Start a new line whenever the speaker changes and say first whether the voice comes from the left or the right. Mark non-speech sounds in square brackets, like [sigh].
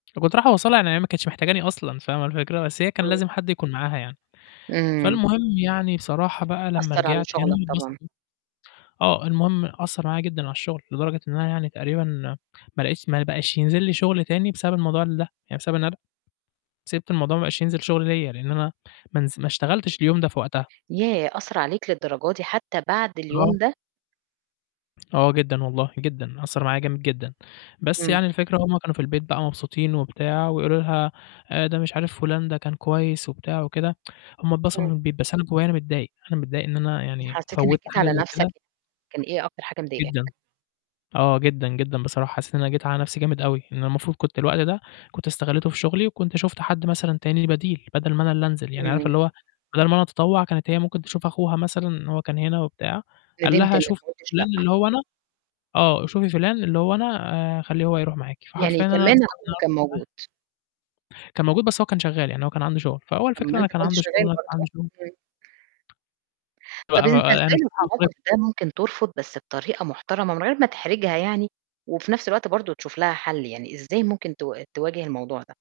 left: وكنت رايح أوصّلها يعني هي ما كانتش محتاجاني أصلًا فاهمة الفكرة؟ بس هي كان
right: آه.
left: لازم حَد يكون معاها يعني،
right: إمم.
left: فالمهم يعني بصراحة بقى لمّا
right: أثّر على
left: رجعت يعني
right: شغلك
left: هم
right: طبعًا.
left: اتبسطوا، آه، المهم أثّر عليّا جدًا على الشغل لدرجة إن أنا يعني تقريبًا، ما لقيتش ما بقاش ينزل لي شغل تاني بسبب الموضوع ده يعني بسبب إن أنا ب سِبت الموضوع ما بقاش ينزل شغل ليّا لإن أنا ما نز ما اشتغلتش اليوم ده في وقتها.
right: ياه! أثّر عليك للدرجة دي حتى بعد
left: آه.
right: اليوم ده!
left: آه جدًا والله، جدًا أنا أثّر معايا جامد جدًا، بس
right: إمم.
left: يعني الفكرة هُم كانوا في البيت بقى مبسوطين وبتاع ويقولوا لها آآ "ده مش عارف فُلان ده كان كويس وبتاع وكده" [tsk] هُم اتبسطوا في
right: إمم.
left: البيت بس أنا جوّايا أنا متضايق، أنا متضايق إن أنا
right: و
left: يعني
right: حسيت
left: فوّتّ
right: إنك جيت
left: حاجة
right: على
left: زي
right: نَفْسك
left: كده.
right: ي كان إيه أكتر حاجة
left: جدًا،
right: مضايقاك؟
left: آه جدًا، جدًا بصراحة حسّيت إن أنا جيت على نَفْسي جامد أوي، إن أنا المفروض كنت الوقت ده كنت استغليته في شغلي وكنت شُفت حَد مثلًا تاني بديل، بدل ما أنا اللي انزل يعني عارفة
right: إمم.
left: اللي هو بدل ما أنا أتطوّع كانت هي ممكن تشوف أخوها مثلًا إن هو كان هنا وبتاع، قال
right: ندمت
left: لها
right: إنك
left: شوفي
right: ما قُلتش
left: فلان
right: لأ.
left: اللي هو أنا آه، شوفي فلان اللي هو أنا آآ خليه هو يروح معاكِ
right: يعني
left: فحرفيًا أنا
right: كمان
left: بسبب
right: أخوها
left: الموقِف
right: كان
left: ده
right: موجود!
left: كان موجود بس هو كان شغّال يعني هو كان عنده شغل فهو
right: طَب ما
left: الفكرة إن
right: أنت
left: كان
right: كنت
left: عنده شغل،
right: شغّال
left: وأنا كان
right: برضه،
left: عندي شغل.
right: إمم.
left: لأ
right: طَب أنت
left: بقى أنا
right: إزاي في الموقِف
left: [unintelligible]
right: ده ممكن ترفض بس بطريقة محترمة من غير ما تحرجها يعني، وفي نفْس الوقت برضه تشوف لها حَل يعني؟ إزاي ممكن ت تواجه الموضوع ده؟